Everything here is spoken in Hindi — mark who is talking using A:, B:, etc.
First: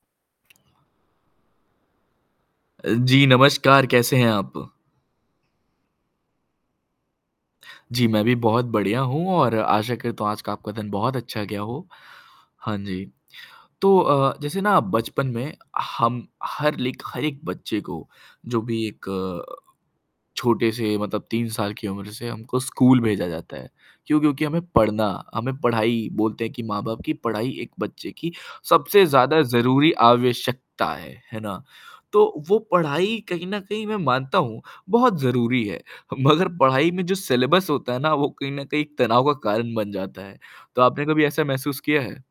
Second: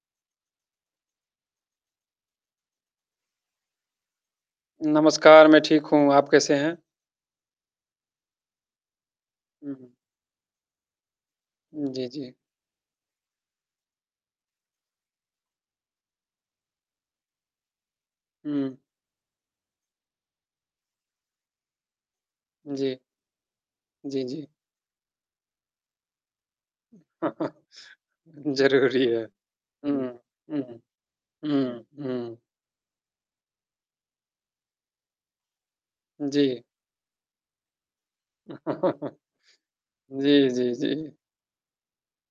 A: अ, जी नमस्कार कैसे हैं आप?
B: नमस्कार मैं ठीक हूँ, आप कैसे हैं?
A: जी, मैं भी बहुत बढ़िया हूँ और
B: हुँ, हुँ।
A: आशा करता आज का आपका दिन बहुत अच्छा गया हो।
B: जी, जी।
A: हाँ जी। तो अ, जैसे ना बचपन में हम हर लाइक हर एक बच्चे को जो
B: हुँ।
A: भी एक छोटे से मतलब 3 साल की उम्र से हमको
B: जी।
A: स्कूल भेजा जाता है, क्यों?
B: जी,
A: क्योंकि
B: जी।
A: हमें पढ़ना हमें पढ़ाई बोलते हैं कि माँ-बाप की पढ़ाई एक बच्चे की सबसे
B: ज़रूरी है।
A: ज़्यादा ज़रूरी
B: हुँ, हुँ, हुँ,
A: आवश्यकता है, है ना?
B: हुँ, हुँ।
A: तो वो पढ़ाई कहीं न कहीं मैं मानता हूँ, बहुत ज़रूरी है। मगर
B: जी।
A: पढ़ाई में जो सिलेबस होता है ना वो कहीं न कहीं एक तनाव का कारण बन जाता
B: जी,
A: है।
B: जी,
A: तो आपने
B: जी।
A: कभी ऐसा महसूस किया है?